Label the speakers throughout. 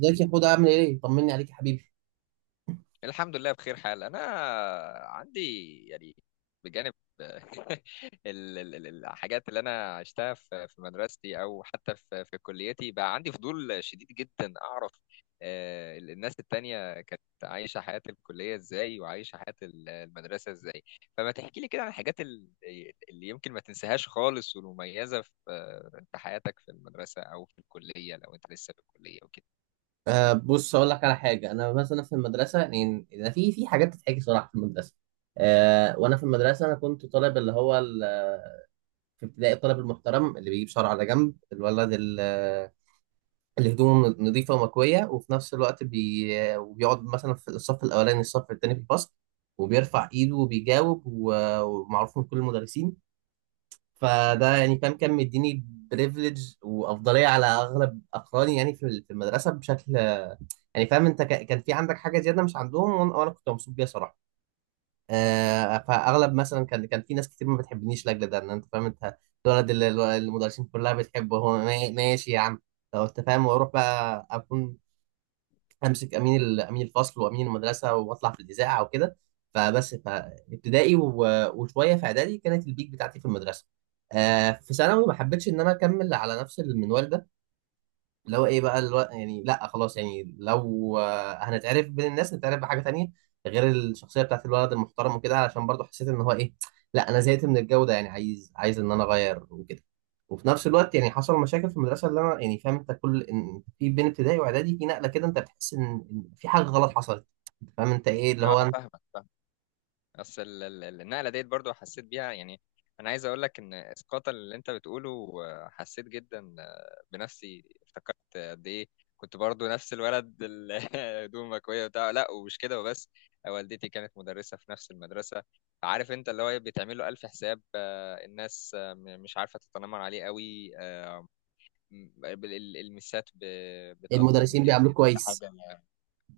Speaker 1: ازيك يا حوده، عامل ايه؟ طمني عليك يا حبيبي.
Speaker 2: الحمد لله بخير حال. انا عندي يعني بجانب الحاجات اللي انا عشتها في مدرستي او حتى في كليتي، بقى عندي فضول شديد جدا اعرف الناس التانية كانت عايشة حياة الكلية ازاي، وعايشة حياة المدرسة ازاي. فما تحكي لي كده عن الحاجات اللي يمكن ما تنساهاش خالص والمميزة في حياتك في المدرسة او في الكلية لو انت لسه في الكلية وكده.
Speaker 1: بص اقول لك على حاجه، انا مثلا في المدرسه، يعني أنا في حاجات تتحكي صراحه في المدرسه. وانا في المدرسه انا كنت طالب في ابتدائي الطالب المحترم اللي بيجيب شعره على جنب، الولد اللي هدومه نظيفه ومكويه، وفي نفس الوقت وبيقعد مثلا في الصف الاولاني، الصف الثاني في الفصل، وبيرفع ايده وبيجاوب و- ومعروف من كل المدرسين. فده يعني فاهم كان مديني بريفليج وافضليه على اغلب اقراني، يعني في المدرسه بشكل، يعني فاهم انت كان في عندك حاجه زياده مش عندهم، وأنا كنت مبسوط بيها صراحه. فاغلب مثلا كان في ناس كتير ما بتحبنيش لاجل ده، ان انت فاهم انت الولد اللي المدرسين كلها بتحبه، هو ماشي يا عم لو انت فاهم، واروح بقى اكون امسك امين امين الفصل وامين المدرسه واطلع في الاذاعه وكده. فبس فابتدائي وشويه في اعدادي كانت البيك بتاعتي في المدرسه. في ثانوي ما حبيتش ان انا اكمل على نفس المنوال ده، لو ايه بقى يعني لا خلاص، يعني لو هنتعرف بين الناس، نتعرف بحاجه تانية غير الشخصيه بتاعت الولد المحترم وكده، علشان برضو حسيت ان هو ايه، لا انا زهقت من الجو ده، يعني عايز ان انا اغير وكده. وفي نفس الوقت يعني حصل مشاكل في المدرسه اللي انا يعني فاهم انت، كل إن في بين ابتدائي واعدادي في نقله كده انت بتحس إن في حاجه غلط حصلت. أنت فاهم انت ايه اللي
Speaker 2: اه،
Speaker 1: هو
Speaker 2: فاهمك. بس النقله ديت برضو حسيت بيها، يعني انا عايز اقول لك ان اسقاط اللي انت بتقوله حسيت جدا بنفسي، افتكرت قد ايه كنت برضو نفس الولد هدومه مكويه بتاع لا ومش كده وبس. والدتي كانت مدرسه في نفس المدرسه، عارف انت اللي هو بيتعمل له الف حساب. الناس مش عارفه تتنمر عليه قوي. المسات بتقدرني
Speaker 1: المدرسين
Speaker 2: جدا.
Speaker 1: بيعاملوك كويس.
Speaker 2: حاجه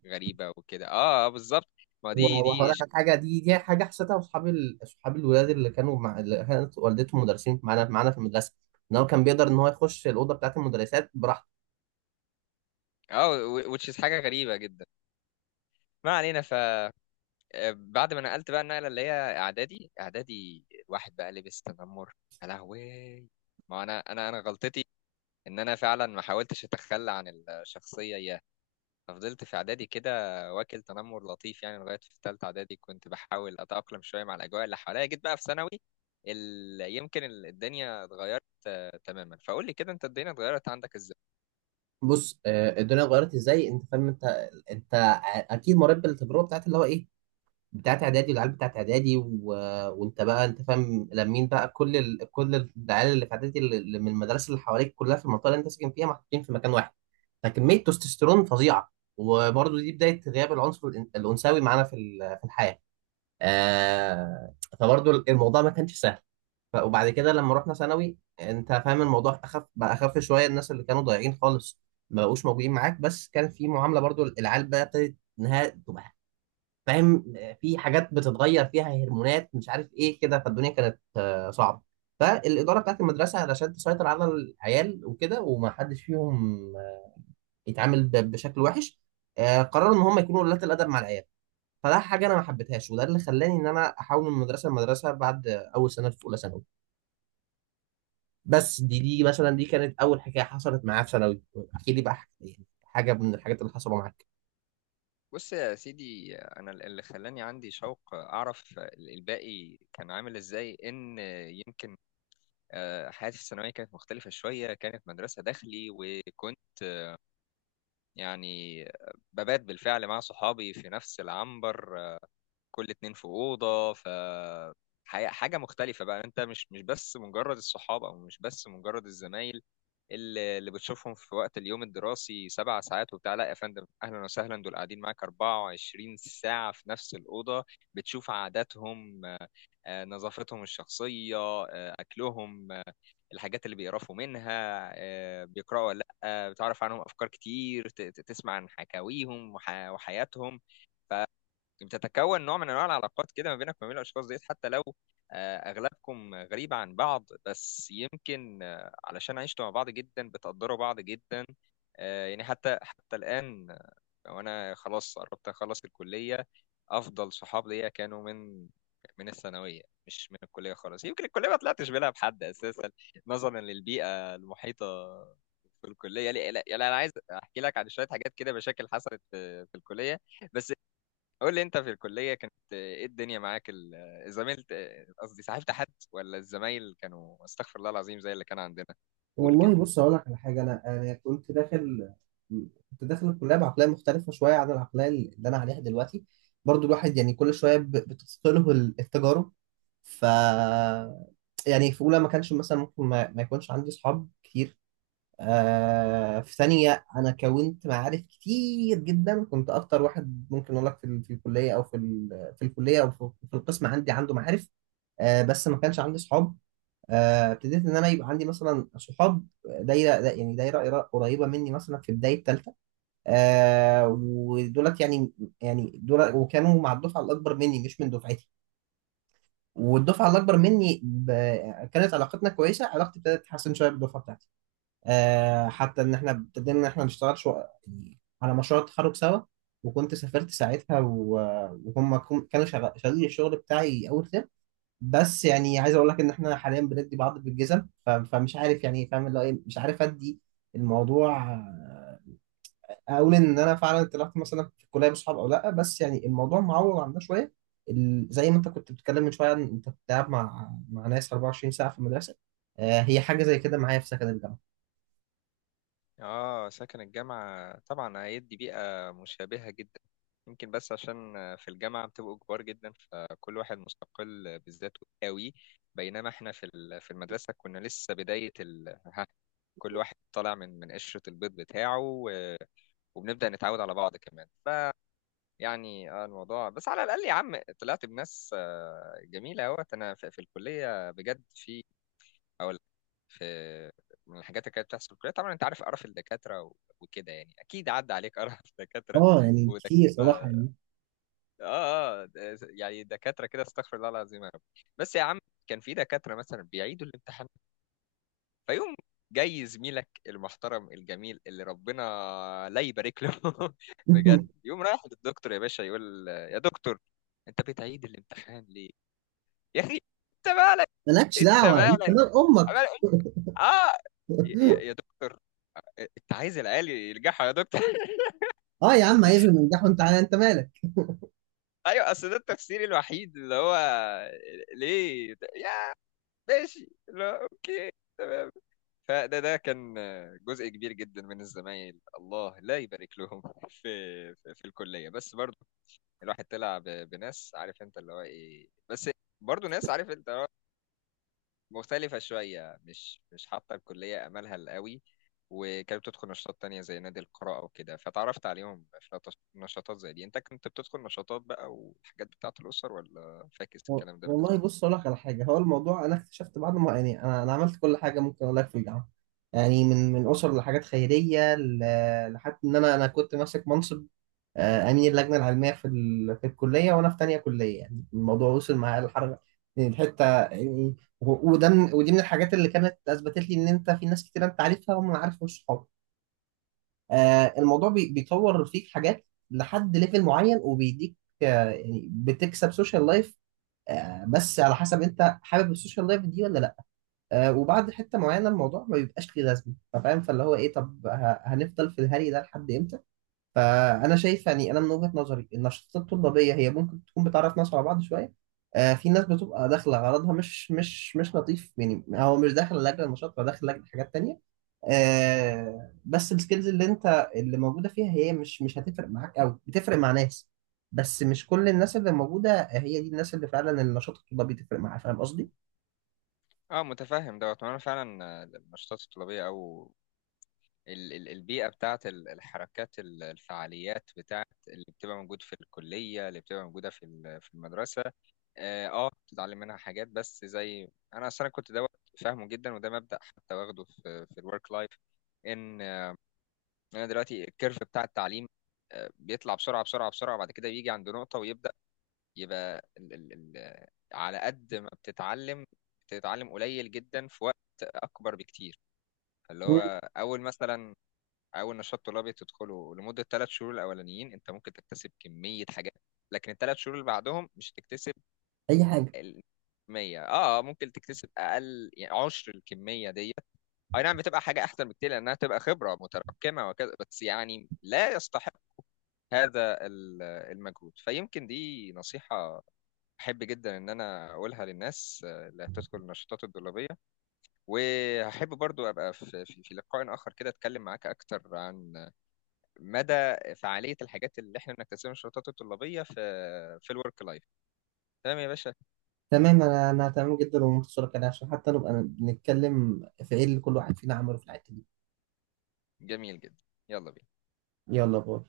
Speaker 2: غريبه وكده، اه، بالظبط، ما
Speaker 1: و-
Speaker 2: دي
Speaker 1: وهقول لك على حاجه، دي حاجه حسيتها، اصحابي اصحابي الولاد اللي كانوا مع اللي كانت والدتهم مدرسين معانا في المدرسه، ان هو كان بيقدر ان هو يخش الاوضه بتاعت المدرسات براحته.
Speaker 2: اه، which is حاجة غريبة جدا. ما علينا، ف بعد ما نقلت بقى النقلة اللي هي اعدادي، اعدادي الواحد بقى لبس تنمر، يا لهوي. ما انا غلطتي ان انا فعلا ما حاولتش اتخلى عن الشخصية اياها. ففضلت في اعدادي كده واكل تنمر لطيف يعني لغاية في ثالثة اعدادي. كنت بحاول اتأقلم شوية مع الاجواء اللي حواليا، جيت بقى في ثانوي، ال... يمكن الدنيا اتغيرت. تماما، فقول لي كده انت الدنيا اتغيرت عندك ازاي.
Speaker 1: بص الدنيا اتغيرت ازاي؟ انت فاهم انت اكيد مريت بالتجربه بتاعت اللي هو ايه، بتاعت اعدادي والعيال بتاعت اعدادي و... وانت بقى انت فاهم لمين بقى كل كل العيال اللي في اعدادي اللي من المدارس اللي حواليك كلها في المنطقه اللي انت ساكن فيها، محطوطين في مكان واحد، فكميه تستوستيرون فظيعه. وبرضه دي بدايه غياب العنصر الانثوي معانا في في الحياه. فبرضه الموضوع ما كانش سهل. وبعد كده لما رحنا ثانوي انت فاهم الموضوع اخف بقى، اخف شويه، الناس اللي كانوا ضايعين خالص ما بقوش موجودين معاك، بس كان في معامله برضو، العيال بقى ابتدت انها تبقى فاهم، في حاجات بتتغير فيها هرمونات مش عارف ايه كده، فالدنيا كانت صعبه. فالاداره بتاعت المدرسه علشان تسيطر على العيال وكده وما حدش فيهم يتعامل بشكل وحش، قرروا ان هم يكونوا ولاة الادب مع العيال. فده حاجه انا ما حبيتهاش، وده اللي خلاني ان انا احاول من مدرسه لمدرسه بعد اول سنه في اولى ثانوي. بس دي مثلا دي كانت اول حكايه حصلت معايا في ثانوي. احكي لي بقى يعني حاجه من الحاجات اللي حصلوا معاك.
Speaker 2: بص يا سيدي، انا اللي خلاني عندي شوق اعرف الباقي كان عامل ازاي ان يمكن حياتي في الثانويه كانت مختلفه شويه. كانت مدرسه داخلي، وكنت يعني ببات بالفعل مع صحابي في نفس العنبر، كل اتنين في اوضه. ف حاجه مختلفه بقى، انت مش بس مجرد الصحاب، او مش بس مجرد الزمايل اللي بتشوفهم في وقت اليوم الدراسي 7 ساعات وبتاع، لا يا فندم اهلا وسهلا، دول قاعدين معاك 24 ساعه في نفس الاوضه. بتشوف عاداتهم، نظافتهم الشخصيه، اكلهم، الحاجات اللي بيقرفوا منها، بيقراوا ولا لا، بتعرف عنهم افكار كتير، تسمع عن حكاويهم وحياتهم. بتتكون نوع من انواع العلاقات كده ما بينك وما بين الاشخاص ديت، حتى لو اغلبكم غريب عن بعض، بس يمكن علشان عشتوا مع بعض جدا بتقدروا بعض جدا. يعني حتى الان وانا خلاص قربت اخلص الكليه، افضل صحاب ليا كانوا من الثانويه، مش من الكليه خالص. يمكن الكليه ما طلعتش بينها بحد اساسا نظرا للبيئه المحيطه في الكليه. لا لا لا، انا عايز احكي لك عن شويه حاجات كده، مشاكل حصلت في الكليه، بس قول لي انت في الكلية كانت ايه الدنيا معاك، زميلت، قصدي صاحبت حد ولا الزمايل كانوا استغفر الله العظيم زي اللي كان عندنا؟ قول كده.
Speaker 1: والله بص اقول لك على حاجه، انا كنت داخل الكليه بعقليه مختلفه شويه عن العقليه اللي انا عليها دلوقتي. برضو الواحد يعني كل شويه بتثقله التجارب، ف يعني في اولى ما كانش مثلا ممكن ما يكونش عندي اصحاب كتير. في تانية أنا كونت معارف كتير جدا، كنت أكتر واحد ممكن أقول لك في الكلية، أو في الكلية، أو في القسم عندي، عنده معارف. بس ما كانش عندي صحاب. ابتديت إن أنا يبقى عندي مثلا صحاب، يعني دايرة قريبة مني مثلا في بداية تالتة. ودولت يعني دول وكانوا مع الدفعة الأكبر مني، مش من دفعتي. والدفعة الأكبر مني كانت علاقتنا كويسة. علاقتي ابتدت تتحسن شوية بالدفعة بتاعتي، حتى ان احنا ابتدينا ان احنا نشتغل يعني على مشروع التخرج سوا، وكنت سافرت ساعتها وهم كانوا شغالين الشغل بتاعي اول ترم. بس يعني عايز اقول لك ان احنا حاليا بندي بعض بالجزم، فمش عارف، يعني فاهم اللي هو ايه، مش عارف ادي الموضوع، اقول ان انا فعلا طلعت مثلا في الكليه بصحاب او لا، بس يعني الموضوع معوض عندنا شويه. زي ما انت كنت بتتكلم من شويه، عن انت كنت قاعد مع ناس 24 ساعه في المدرسه، هي حاجه زي كده معايا في سكن الجامعه.
Speaker 2: اه، سكن الجامعة طبعا هيدي بيئة مشابهة جدا، يمكن بس عشان في الجامعة بتبقوا كبار جدا فكل واحد مستقل بذاته قوي، بينما احنا في في المدرسة كنا لسه بداية ال، ها، كل واحد طالع من قشرة البيض بتاعه، و... وبنبدأ نتعود على بعض كمان، يعني. الموضوع بس على الأقل يا عم طلعت بناس جميلة أهوت أنا في, في الكلية بجد. في أقول، في من الحاجات اللي كانت بتحصل في الكلية، طبعا أنت عارف قرف الدكاترة و- وكده، يعني أكيد عدى عليك قرف دكاترة
Speaker 1: اه يعني
Speaker 2: ودكاترة.
Speaker 1: كتير صراحة
Speaker 2: آه،
Speaker 1: يعني.
Speaker 2: يعني دكاترة كده، استغفر الله العظيم يا رب. بس يا عم كان في دكاترة مثلا بيعيدوا الامتحان، فيقوم جاي زميلك المحترم الجميل اللي ربنا لا يبارك له بجد، يقوم رايح للدكتور يا باشا، يقول يا دكتور انت بتعيد الامتحان ليه، يا اخي انت مالك.
Speaker 1: مالكش
Speaker 2: انت
Speaker 1: دعوة، انت
Speaker 2: مالك.
Speaker 1: مال امك.
Speaker 2: عمال يقول اه، يا دكتور انت عايز العيال ينجحوا يا دكتور
Speaker 1: اه يا عم عايزهم ينجحوا، انت انت مالك.
Speaker 2: ايوه، اصل ده التفسير الوحيد اللي هو ليه يا، ماشي اللي هو، اوكي، تمام. فده ده كان جزء كبير جدا من الزمايل، الله لا يبارك لهم في في, في الكليه. بس برضو الواحد طلع بناس، عارف انت اللي هو ايه، بس برضو ناس عارف انت اللي هو مختلفه شويه، مش حاطه الكليه املها قوي، وكانت بتدخل نشاطات تانية زي نادي القراءة وكده، فتعرفت عليهم في نشاطات زي دي. انت كنت بتدخل نشاطات بقى والحاجات بتاعة الأسر ولا فاكس
Speaker 1: و-
Speaker 2: الكلام ده
Speaker 1: والله
Speaker 2: بالنسبة
Speaker 1: بص
Speaker 2: لك؟
Speaker 1: اقول لك على حاجه، هو الموضوع انا اكتشفت بعد ما، يعني انا عملت كل حاجه ممكن اقول لك في الجامعه، يعني من اسر لحاجات خيريه، لحد ان انا كنت ماسك منصب امين اللجنه العلميه في في الكليه وانا في تانية كليه، يعني الموضوع وصل معايا للحركه يعني، الحته يعني، ودي من الحاجات اللي كانت اثبتت لي ان انت في ناس كتير انت عارفها وما عارف مش صحاب. الموضوع بيطور فيك حاجات لحد ليفل معين وبيديك يعني بتكسب سوشيال لايف، بس على حسب انت حابب السوشيال لايف دي ولا لا. وبعد حته معينه الموضوع ما بيبقاش ليه لازمه، فاهم فاللي هو ايه، طب هنفضل في الهري ده لحد امتى؟ فانا شايف يعني انا من وجهة نظري النشاطات الطلابيه هي ممكن تكون بتعرف ناس على بعض شويه. في ناس بتبقى داخله غرضها مش لطيف يعني، هو مش داخل لاجل النشاط، هو داخل لاجل حاجات تانية. بس السكيلز اللي موجوده فيها هي مش هتفرق معاك قوي، بتفرق مع ناس بس مش كل الناس اللي موجوده هي دي الناس اللي فعلا النشاط الطلابي تفرق معاها، فاهم قصدي؟
Speaker 2: اه، متفهم دوت. ما انا فعلا النشاطات الطلابية او البيئة بتاعت الحركات، الفعاليات بتاعت اللي بتبقى موجود في الكلية، اللي بتبقى موجودة في في المدرسة، اه بتتعلم منها حاجات، بس زي انا اصلا كنت دوت فاهمه جدا، وده مبدأ حتى واخده في في الورك لايف. ان انا دلوقتي الكيرف بتاع التعليم بيطلع بسرعة بسرعة بسرعة، بعد كده بيجي عند نقطة ويبدأ يبقى ال على قد ما بتتعلم، بتتعلم قليل جدا في وقت اكبر بكتير، اللي
Speaker 1: مم.
Speaker 2: هو اول مثلا، او النشاط الطلابي تدخله لمده 3 شهور الاولانيين انت ممكن تكتسب كميه حاجات، لكن الـ3 شهور اللي بعدهم مش هتكتسب
Speaker 1: اي حاجه.
Speaker 2: الكميه، اه، ممكن تكتسب اقل، يعني 1/10 الكميه دي. اي نعم بتبقى حاجه احسن بكتير لانها تبقى خبره متراكمه وكذا، بس يعني لا يستحق هذا المجهود. فيمكن دي نصيحه احب جدا ان انا اقولها للناس اللي هتدخل النشاطات الطلابيه، وهحب برضو ابقى في في في لقاء اخر كده اتكلم معاك اكتر عن مدى فعاليه الحاجات اللي احنا بنكتسبها من الشروطات الطلابيه في في الورك لايف. تمام يا باشا،
Speaker 1: تمام، انا تمام جدا، ومنتصرة كده عشان حتى نبقى بنتكلم في ايه اللي كل واحد فينا عمله في الحته دي.
Speaker 2: جميل جدا، يلا بينا.
Speaker 1: يلا باي.